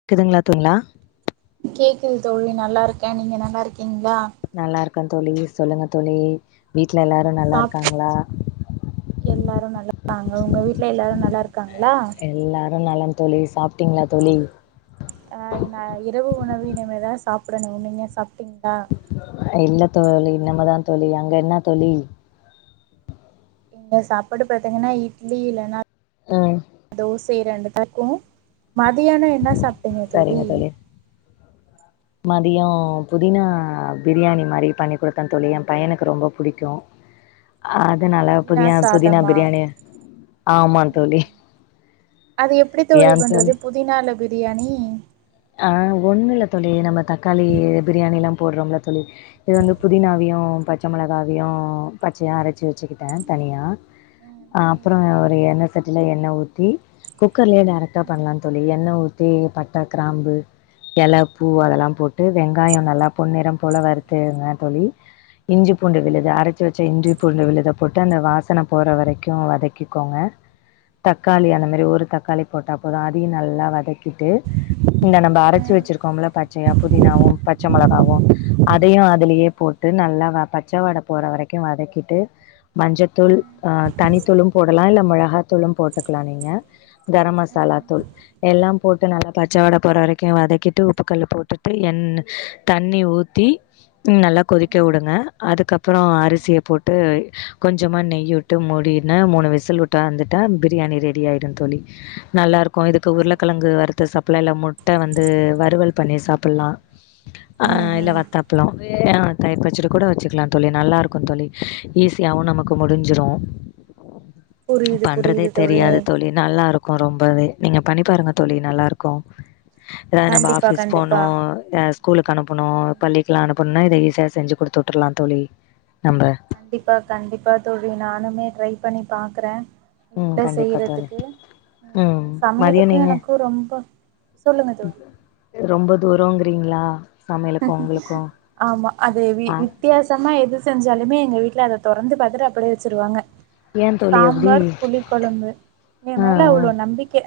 இருக்குதுங்ளா துங்ளா. கேக்குது தோழி நல்லாருக்கே. நீங்க நல்லாருக்கீங்ளா நல்லாருக்க. தோழி சொல்லுங்க தோழி வீட்ல எல்லாரு சாப் நல்லாருக்காங்ளா எல்லாரு நல்லாருக்காங்க உங்க வீட்ல. எல்லாரு நல்லாருக்காங்ளா எல்லாரு நலம்தோழி சாப்ட்டிங்ளா தோழி!. ஆ. நா இரவு உணவு இனிமேதா சாப்டணு நீங்க சாப்ட்டீங்ளா இல்ல தோழி இனிமே தா தோழி அங்க என்னா தோழி நீங்க சாப்பாடு பாத்தீங்கனா? இட்லி இல்லைனா. ஆ. தோசை ரெண்டுதட்டு மதியான என்ன சாப்ட்டீங்க தோழி. மதிய புதினா பிரியாணி மாரி பண்ணி குடுத்த தோழி ஏ பையனுக்கு ரொம்ப புடிக்கு ஆஹா அதுனால புதினா புதியா புதினா சாதமா பிரியாணி ஆமா தோழி! ம் அது எப்டி தோழி பண்டறது. புதினால பிரியாணி? ஆ ஒன்னுல தோழி, நம்ம தக்காளி பிரியாணில்லா போடுறோலதோழி. இது வந்து புதினாவையு, பச்சை மிளகாவயு பச்சையா அரைச்சி வச்சுக்கிட்ட. தனியா ம் ம் அப்பற ஒரு எண்ணெ சட்டில எண்ணெ ஊத்தி குக்கர்லயே டரக்டா ம் ம் பண்ணலா. தோழி எண்ணெ ஊத்தி பட்ட கிராம்பு இலப்பூ ம் அதெல்லா போட்டு. வெங்காய நல்லா பொன்னிற போல வறுத்துங்க. தோழி, இஞ்சி பூண்டு ம் விழுத அரைச்சு வச்ச இஞ்சி பூண்டு விழுத போட்டு அப்ற அந்த வாசனை போற வரைக்கு வதக்கிக்கோங்க. தக்காளி அந்த மாரி ஒரு தக்காளி போட்டா போது அதையு நல்லா வதக்கிட்டு. இந்த நம்ம அரைச்சு ம் வச்சிருக்கோம்ல. பச்சையா புதினாவு பச்சை மிளகாவு அதையு அதுலயே போட்டு நல்லா பச்ச வாட போற வரைக்கு வதக்கிட்டு மஞ்சத்தூள் அ தனித்தூளு போடலா இல்ல மிளகாத்தூளு போட்டுக்கலா நீங்க கரம் மசாலா தூள் எல்லா போட்டு நல்லா பச்சவாட போற வரைக்கு வதக்கிட்டு உப்பு கல் போட்டுட்டு எண் தண்ணி ஊத்தி நல்லா கொதிக்க ம் உடுங்க அதுக்கப் அப்பற அரிசிய போடடு கொஞ்சோமா நெய் உட்டு மூடியினா மூணு விசில் விட் ட்டு வந்துட்டா பிரியாணி ரெடி ஆயிடு தோழி நல்லா கொழந்தைக்கு உருளைக்கிழங்கு வறுத்து சாப்பாலா இல்ல முட்ட வந்து வறுவல் பண்ணி சாப்பலா ஆ ம் ம் இல்ல ம் வத்தாப் லாம் அ தயிர்ப்பச்சடி கூட வச்சுக்லா தோழி நல்லா இருக்கும் தோழி ஈஸியாவும் நமக்கு முடிஞ்சிடும் புரியுது புரியுது தோழி நல்லாருக்கு ரொம்பவே நீங்க பண்ணி பாருங்க தோழி நல்லாருக்கு ஏன்னா நம்ப கண்டிப்பா ஆஃபிஸ் போனோ கண்டிப்பா எஸ் கூலுக்கு அனுப்புணு பள்ளிக்குலா அனுப்புனா இத ஈஸியா செஞ்சு குடுத்துவுட்டுலா தோழி நம்ப கண்டிப்பா கண்டிப்பா தோழி நானுமே ட்ரை பண்ணி பாக்ற ம் வீட்ல கண்டிப்பா தோழி செய்றதுக்கு ம் மதியோ சமையலுக்கு நீங்க எனக்கு ரொம்ப சொல்லுங்க தோழி ரொம்ப தூரங்றீங்ளா ஆமா அது ஒரு வி ஆ உ வித்தியாசமா எது செஞ்சாலுமே எங்க வீட்ல அத தொறந்து பாத்துட்டு அப்டியே வச்சுருவாங்க ஏ தோழி அப்டி சாம்பார் புளிக்கொழம்பு என் மேல அவ்ளோ நம்பிக்க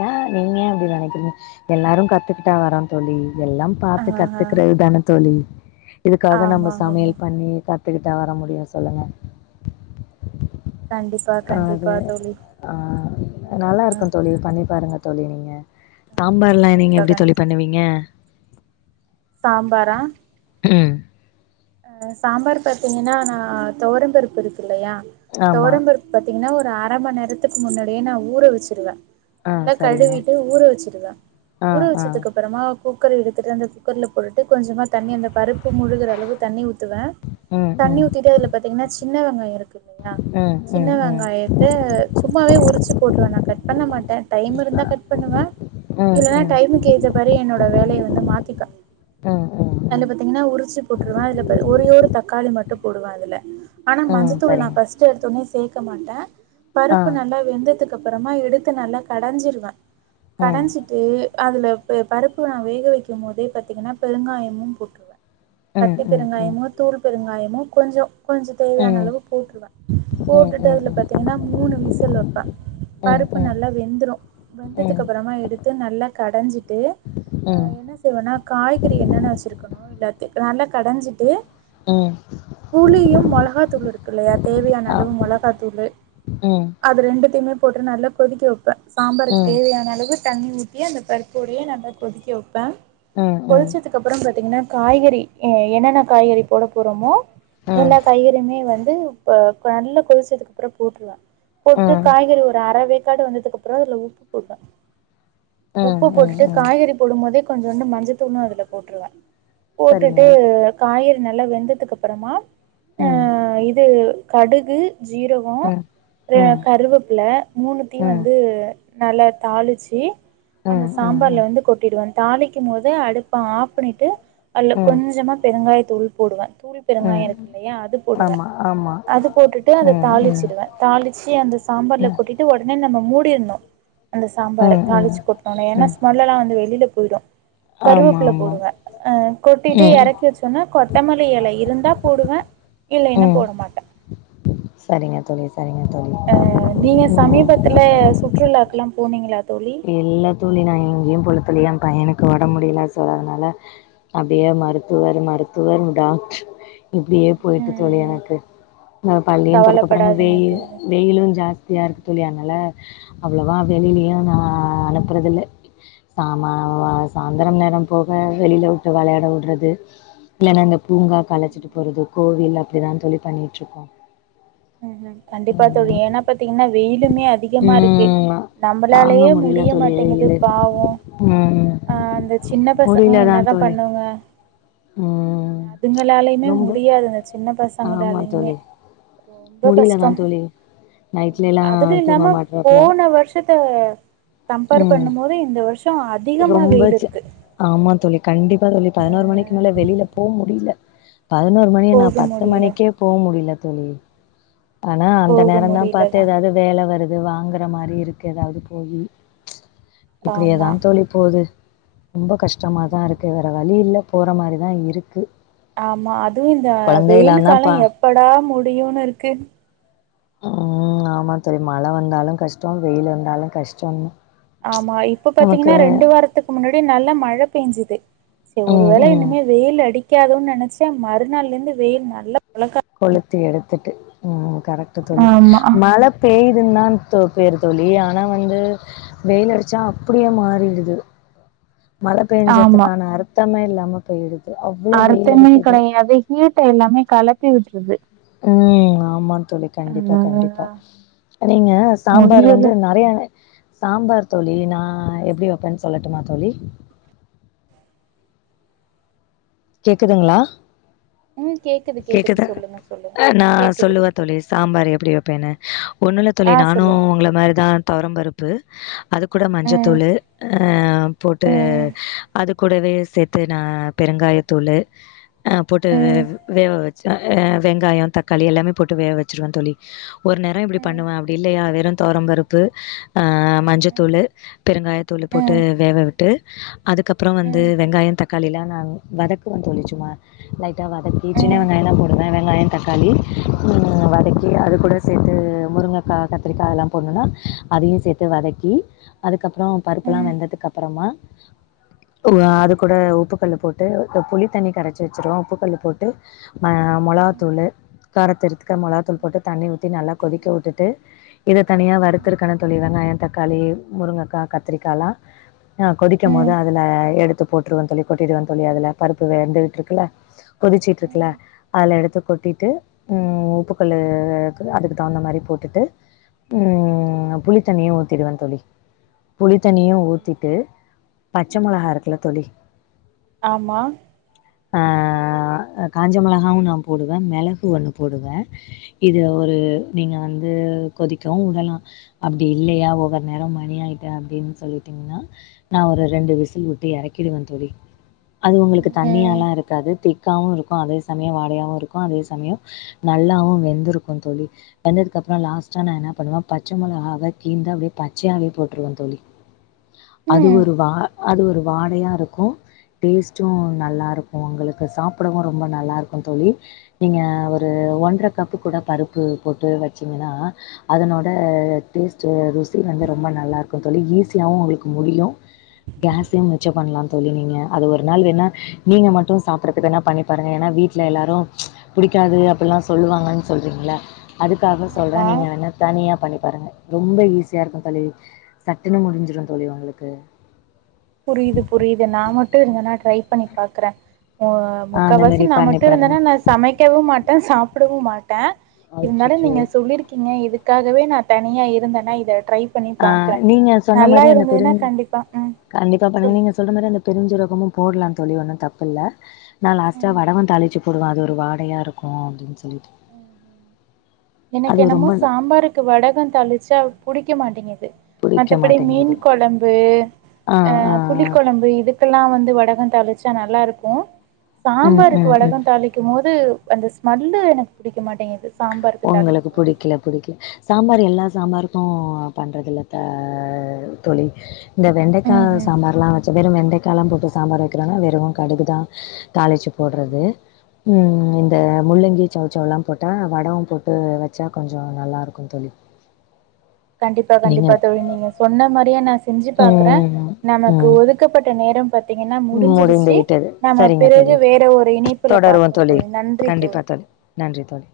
ஏ நீங்க ஏ அப்டி நெனைக்கிறீங்க எல்லாரு கத்துக்கிட்டா வரோ தோழி எல்லா ஆ பாத்து கத்துக்கிறது தானத்தோழி இதுக்காக ஆமா நம்ம ஆமா சமையல் பண்ணி கத் கத்துகிட்டா வர முடியு சொல்லுங்க பேன்டிஸ் அது ஆ நல்லா இருக்கும் தோழி பண்ணி பாருங்க தோழி நீங்க ஆ சாம்பார்லா நீங்க கண்டிப்பா எப்டி தோழி கண்டிப்பா பண்ணுவீங்க சாம்பாரா ம் சாம்பார் பாத்தீங்கின்னா நா தொவரம்பருப்பு இருக்கு இல்லயா ஆமா தொவரம்பருப் பாத்தீங்கன்னா ஒரு அர மண் நேரத்துக்கு முன்னாடியே நா ஊற வச்சிருவ ஆ நல்லா சரிங்க கழுவிட்டு ஊற வச்சிருவ ஆ ஊற ஆ வச்சதுக்கப் அப்புறமா குக்கர் எடுத்துட்டு அந்த குக்கர்ல போட்டு கொஞ்சமா தண்ணி அந்த பருப்பு முழுகிற அளவு தண்ணி ஊத் துவ ம் தண்ணி ம் ஊத்திட்டு அதுல பாத்தீங்கன்னா சின்ன வெங்காயம் இருக்கு இல்லயா ம் ம் சின்ன ம் ம் ம் வெங்காயத் த சும்மாவே உரிச்சு போட்ருவ நா கட் பண்ண மாட்ட டைம் இருந்தா கட் பண்ணுவ இல்லன்னா டைமுக்கு ஏத்தபடி என்னோட வேலய வந்து மாத்திப்ப ம் ம் அதுல ம் பாத்தீங்ன்னா உருச்சி போட் ருவ அதுல ஒரு ஒரு தக்காளி மட்டும் போடுவா அதுல ஆனா ம் மஞ்சத்தூள் நா சரிங்க பஸ் ட்டு எடுத்த ஒன்னே சேக்க மாட்ட ஆ பருப்பு நல்லா வெந்ததுக் அப்புறமா எடுத்து நல்லா கடஞ்சிடுவ ம் கடஞ்சிட்டு அதுல பருப்பு நா வேக வெக்கும் போதே பாத்தீங்கன்னா பெருங்காயமு போட்டு ம் கட்டி ம் ம் பெருங்காயமோ தூள் பெருங்காயமோ கொஞ்சம் கொஞ்சம் தேவையான ம் அளவு போட்ருவ ம் போட்டுட்டு ம் அதுல ம் பாத்தீங்கன்னா மூணு விசில் வெப்ப ம் பருப்பு ம் நல்லா வெந்துரு ம் வெந்ததுக்கு அப்புறமா எடுத்து நல்லா கடஞ்சிட்டு அ ம் என்ன செய்வேன்னா காய்கறி என்னென்ன வச்சிருக்கணோ எல்லாத்தையு நல்லா கடஞ்சிட்டு ம் புளியும் மொளகா தூள் இருக்கு இல்லயா தேவையான ஆ அளவு மொளகா தூளு ம் அது ரெண்டுத்தையுமே போட்டு நல்லா கொதிக்க வெப் ப்ப சாம்பாருக் ம் ம் தேவையான அளவு தண்ணி ஊத்தி அந்த பருப்போடையே நல்லா கொதிக்க வெப்ப ம் கொதுச்சதுக்கு அப்புறோம் பாத்தீங்கன்னா காய்கறி என்னென்ன காய்கறி போட போறோமோ ம் எல்லா காய்கறியுமே வந்து அ நல்லா கொதுச்சதுக்கு அப்றோ போட்ருவோ போட்டுட்டு ம் காய்கறி ஒரு அறவேக்காடு வந்ததுக்கு அப்றோ அதுல உப்பு போடுவ உப்பு போட்டுட்டு ம் ம் காய்கறி போடும் போதே கொஞ்சோண்டு மஞ்சத்தூளுமே அதுல போட்ருவ சரிங்க இல்ல காய்கறி நல்லா வெந்ததுக்கு அப்பறமா ம் இது கடுகு ஜீரகோ ம் ம் எ ம் கருவேப்புல மூணுத்தியு ம் ம் வந்து நல்லா தாளிச்சி அந்த ம் சாம்பார்ல வந்து கொட்டிடுவே தாளிக்கும் போதே அடுப்ப ஆஃப் பண்ணிட்டு அதுல ம் ம் கொஞ்சமா பெருங்காய தூள் போடுவே தூள் பெருங்காயோ இருக்கு இல்லையா அது போடுவே ஆமா ஆமா அது போட்டுட்டு அத ம் ம் தாளிச்சிடுவே தாளிச்சி அந்த சாம்பார்ல ம் கொட்டி ட்டு உடனே நம்ம மூடிர்னூ அந்த சாம்பார ம் ம் தாளிச்சு கொட்ணோனே ஏனா ம் ஸ்மெல்லெல்லா வந்து வெளில போயிடு ஆமா கருவப்புல ஆமா போடுவே ஆ கொட்டிட்டு ம் எறக்கி வெச்சோன்னே கொத்தமல்லி எல இருந்தா போடுவே இல்லேன்னா போடமாட்டே செரிங்க தோழி செரிங்க தோழி அ நீங்க ம் சமீபத்துலே சுற்றுலாக்குலா போனீங்களா தோழி இல்ல தோழி நா எங்யு போல தோழி எ பையனுக்கு ஒடம் முடியல சோ அதனால அப்டியே மருத்துவரு மருத்துவரு டாக்ட் இப்டியே போயிட்டு தோழி ம் எனக்கு அ பள்ளியு தொறக்கப்போறாங்க கவலப்படாதீங்க வெயில் தோழி வெயிலு ஜாஸ் தியா இருக்கு தோழி அனால அவ்ளவா வெளிலயு நா அனுப்றதுல்ல சாமா சாந்ரோ நேரோ போக வெளில வுட்டு வெளையாட வுடுறது இல்லனா இந்த பூங்காகு அழச்சிட்டு போறது கோவில் அப்டிதா தோழி பண்ணிட்டுருக்கோ ம் கண்டிப்பா தோழி ஏனா பாத்தீங்கன்னா வெயிலுமே அதிகமாருக்கு ம் தாங்க நம்பளாலேயே மு முடியல டிய தோழி மாட்டேங்குது வெயிலு பாவோ ம் அ அந்த சின்ன பசங்க முடியலதா என்னதா தோழி பண்ணுவே ம் அதுங்களாலயுமே ரொம்ப முடியாது அந்த சின்ன ஆமா பசங்களாலயுமே தோழி ரொம்போ முடியலதா கஷ்டோ தோழி நைட்லல்லா அதுல தூங்க இல்லாம மாட்றாப்ல போன வருஷ த்த கம்பேர் ம் பண்ணும் போதே இந்த வருஷோ அ ரொம்ப ச் ஆமா தோழி கண்டிப்பா தோழி பதினொரு மணிக்கு மேல வெளில போ முடில பதினொர் மணி என்னா போக பத்து முடியல. மணிக்கே போ முடில தோழி ஆனா அந்த போக நேரோ தா முடியல பாத்து தான். எதாது வேல வருது வாங்குற மாரி இருக்கு எதாவது போயி இப்டியே தா ஆமா. தோழி போது ரொம்ப கஷ்டமா தா ம். இருக்கு வேற வழி இல்ல போற மாரிதா இருக்கு ஆமா அதுவு இந்த வெயிலு கொழந்தைலாந்தா காலோ பா எப்படா முடியுனு இருக்கு ம் ஆமா தோழி மழ ம். வந்தாலு கஷ்டோ வெயிலு வந்தாலு கஷ்டோ தா ஆமா இப்ப பாத்தீங்கன்னா ரெண்டு வாரத்துக் முன்னாடி நல்லா மழ பேஞ்சுது செரி ம் ஒருவேள ம் இனிமே வெயில் அடிக்காதோ நெனச்சா மறுநாள்ல ருந்து வெயில் நல்லா பொழக்க கொளுத்தி எடுத்துட்டு ம் கரெக்ட் தோழி ஆமா மழ பேயுதுன் தா தோ பேரு தோழி ஆனா வந்து வெயில் அடிச்சா அப்டியே மாறிடுது மழ ஆமா பெஞ்சதுக்கான அர்த்தமே இல்லாம போயிடுது அவ்ளோ வெயில் அர்த்தமே அடிக்குது கெடையாது ஹீட்ட எல்லாமே கெலப்பி விட்டுறுது ம் ஆமா தோழி கண்டிப்பா கண்டிப்பா ம் நீங்க சாம்பார் முடியல வந்து நெறையா சாம்பார் தோழி நா எப்டி வெப்பேன் சொல்லட்டுமா தோழி கேக்குதுங்களா ம் கேக்குது சொல்லுங்க சொல்லுங்க நா கேக்குது சொல்லுவ தோழி சாம்பார் எப்டி வெப்பேனு ஒன்னுல தோழி ஆ நானு சொல்லுங்க உங்கள மாரிதான் துவரம்பருப்பு அது கூட ம் மஞ்சத்தூளு ஆ போட்டு ம் அது கூடவே சேத்து நா பெருங்காயத்தூளு ஆ போட்டு ம் வேக வெச்சு ஆ வெங்காயம் தக்காளி எல்லாமே போட்டு வேக வெச்சுருவேன் தோழி ஒரு நேரம் இப்டி ம் பண்ணுவேன் அப்டி இல்லையா வெரும் துவரம்பருப்பு ஆ ம் மஞ்சத்தூளு பெருங்காயத்தூளு போட்டு ம் வேவ விட்டு அதுக்கப்ற ம் ம் ம் வந்து ம் வெங்காய தக்காளிலா நானு வதக் குவே தோழி சும்மா லைட்டா வதக்கி சின்ன வெங்காய தா போடுவே வெங்காய தக்காளி ம் வதக்கி அது கூட சேத்து முருங்கக்கா கத்திரிக்கா அதெல்லா போட்ணுனா அதையு சேத்து வதக்கி அதுக்கப்றோ ம் ம் ம் பருப்புலா ம் வெந்ததுக்கப்பறமா ஓ வா அதுக்கூட உப்பு கல்லு போட்டு இப்ப புளித்தண்ணி கரைச்சு வெச்சிருவே உப்பு கல்லு போட்டு ம மொளகாத்தூளு காரத்த எடுத்துக்க மொளகாத்தூளு போட்டு தண்ணி ஊத்தி நல்லா கொதிக்க வுட்டுட்டு இத தனியா வறுத்துருக்கனு தோழி வெங்காய தக்காளி முருங்கக் கா கத்திரிக்காலா ஆ கொதிக்க போதே அதுல எடுத்து போட்ருவே தோழி கொட்டிடுவே தோழி அதுல பருப்பு வெந்துக்கிட்ருக்குல கொதிச்சுகிட்ருக்குல ம் அதுல எடுத்து கொட்டிட்டு ம் உப்பு கொள்ளுக்கு அதுக்கு தகுந்த மாரி போட்டுட்டு ம் நா புளித்தண்ணியு ஊத்திடுவே தோழி புளித்தண்ணியு ம் ஊத்திட்டு பச்ச ம் ம் மொளகா இருக்குல தோழி ஆமா ஆ அ காஞ்ச மொளகாவு நா போடுவே மெளகு ஒன்னு போடுவே இதுல ஒரு நீங்க வந்து கொதிக்கவு விடலா அப்டி இல்லையா ஒவ்வொரு நேர மணி ஆயிட்டு அப்டின் சொல்லிட்டீங்கனா நா ஒரு ரெண்டு விசில் விட்டு எறக்கிடுவே தோழி அது ஒங்களுக்கு ம் தண்ணியாலா இருக்காது திக்காவு இருக்கு அதே சமய வாடையாவு இருக்கு அதே சமய நல்லாவு வெந்துருக்கு தோழி வெந்ததுக்கு அப்றோ லாஸ்டா நா என்ன பண்ணுவே பச்ச மொளகாவ கீன்ட்டு அப்டியே பச்சையாவே போட்ருவே தோழி அது ம் ஒரு வா அது ஒரு வாடையா இருக்கு டேஸ்ட்டு நல்லாருக்கு உங்களுக்கு சாப்புடவு ரொம்ப நல்லா இருக்கு தோழி நீங்க ஒரு ஒன்ர கப்பு கூட பருப்பு போட்டு வெச்சிங்கனா அதனோட டேஸ்ட்டு ருசி வந்து ரொம்ப நல்லா இருக்கு தோழி ஈஸியாவு உங்களுக்கு முடியு கேஸையு மிச்ச பண்லா தோழி நீங்க அது ஒரு நாள் வேணா நீங்க மட்டு சாப்புட்றதுக்கு வேணா பண்ணி பாருங்க ஏனா வீட்ல எல்லாரு புடிக்காது அப்பிட்லா சொல்லுவாங்கன் சொல்றீங்ள அதுக்காக சொல்றே ஆமா நீங்க என்ன தனியா பண்ணி பாருங்க ரொம்ப ஈசியா இருக்கு தோழி சட்டுன்னு முடிஞ்சிரு தோழி உங்களுக்கு புரியுது புரியுது நா மட் டு இருந்தனா ட்ரை பண்ணி பாக்குறே ஆ ஆ அந்த முக்கவாசி மாரி நா பண்ணி மட்டு பாருங்க. இருந்தனா நா சமைக்கவு மாட்டே சாப்புடவு மாட்டே இருந்தாலு அச்சச்சோ! நீங்க சொல்லிருக்கீங்க இதுக் க்காகவே நா தனியா இருந்தனா இத ட்ரை பண்ணி ஆ பாக்குறே நீங்க சொன்ன நல்லா மாரி அந்த இருந்ததுனா பெருஞ் கண்டிப்பா ம் கண்டிப்பா பண்ணுங்க சொல்லு நீங்க சொல்ற மாரி அந்த பெருஞ் சீரகமு போட்லா தோழி ஒன்னு தப்பில்ல நா லாஸ்ட்டா ம் வடக தாளிச்சு போடுவே அது ஒரு வாடையா இருக்கு அப்டின் சொல்லிட்டு ம் எனக்கு அது என்னமோ ரொம்ப ந சாம்பாருக் க்கு வடக தளிச்சா புடிக்க மாட்டிங்கிது புடிக்க மத்தப்படி மீன் மாட்டேங்குது. கொழம்பு ஆ புளிக் கொழம்பு இதுக்குலா வந்து வடக தாளிச்சா நல்லாருக்கு ம், சாம்பாருக்கு ம், ம். வடக தாளிக் க்கு போது அந்த ஸ்மெல்லு எனக்கு புடிக்க மாட்டேங்குது சாம்பாருக்கு ஒங்களுக்கு தாளிக்கும்போது. புடிக்கல புடிக்கல சாம்பார் எல்லா சாம்பாருக்கு பண்றதில்ல த தோழி இந்த வெண்டக்கா ம்ஹ்ம் சாம்பார்லா வெச்சி வெறு வெண்டக்காலா போட்டு சாம்பார் வைக்கிறோல வெறு கடுகுதா தாளிச்சி போட்றது ம் இந்த முள்ளங்கி சச் சவ்லா போட் டா வடவ போட்டு வச்சா கொஞ்ச நல்லா இருக்கு தோழி கண்டிப்பா நீங்க கண்டிப்பா தோழி‌ நீங்க சொன்ன மாரியே நா செஞ்சி பாக்றே ம், நமக்கு ம். ஒதுக் கப்பட்ட நேரம் பாத் தீங்கன்னா முடிந்து முடிஞ்சிருச்சி விட்டது. நம்ம சரிங்க பிறகு தோழி. வேற ஒரு இணைப்புல பாப்போ தோழி நன்றி தோழி நன்றி தோழி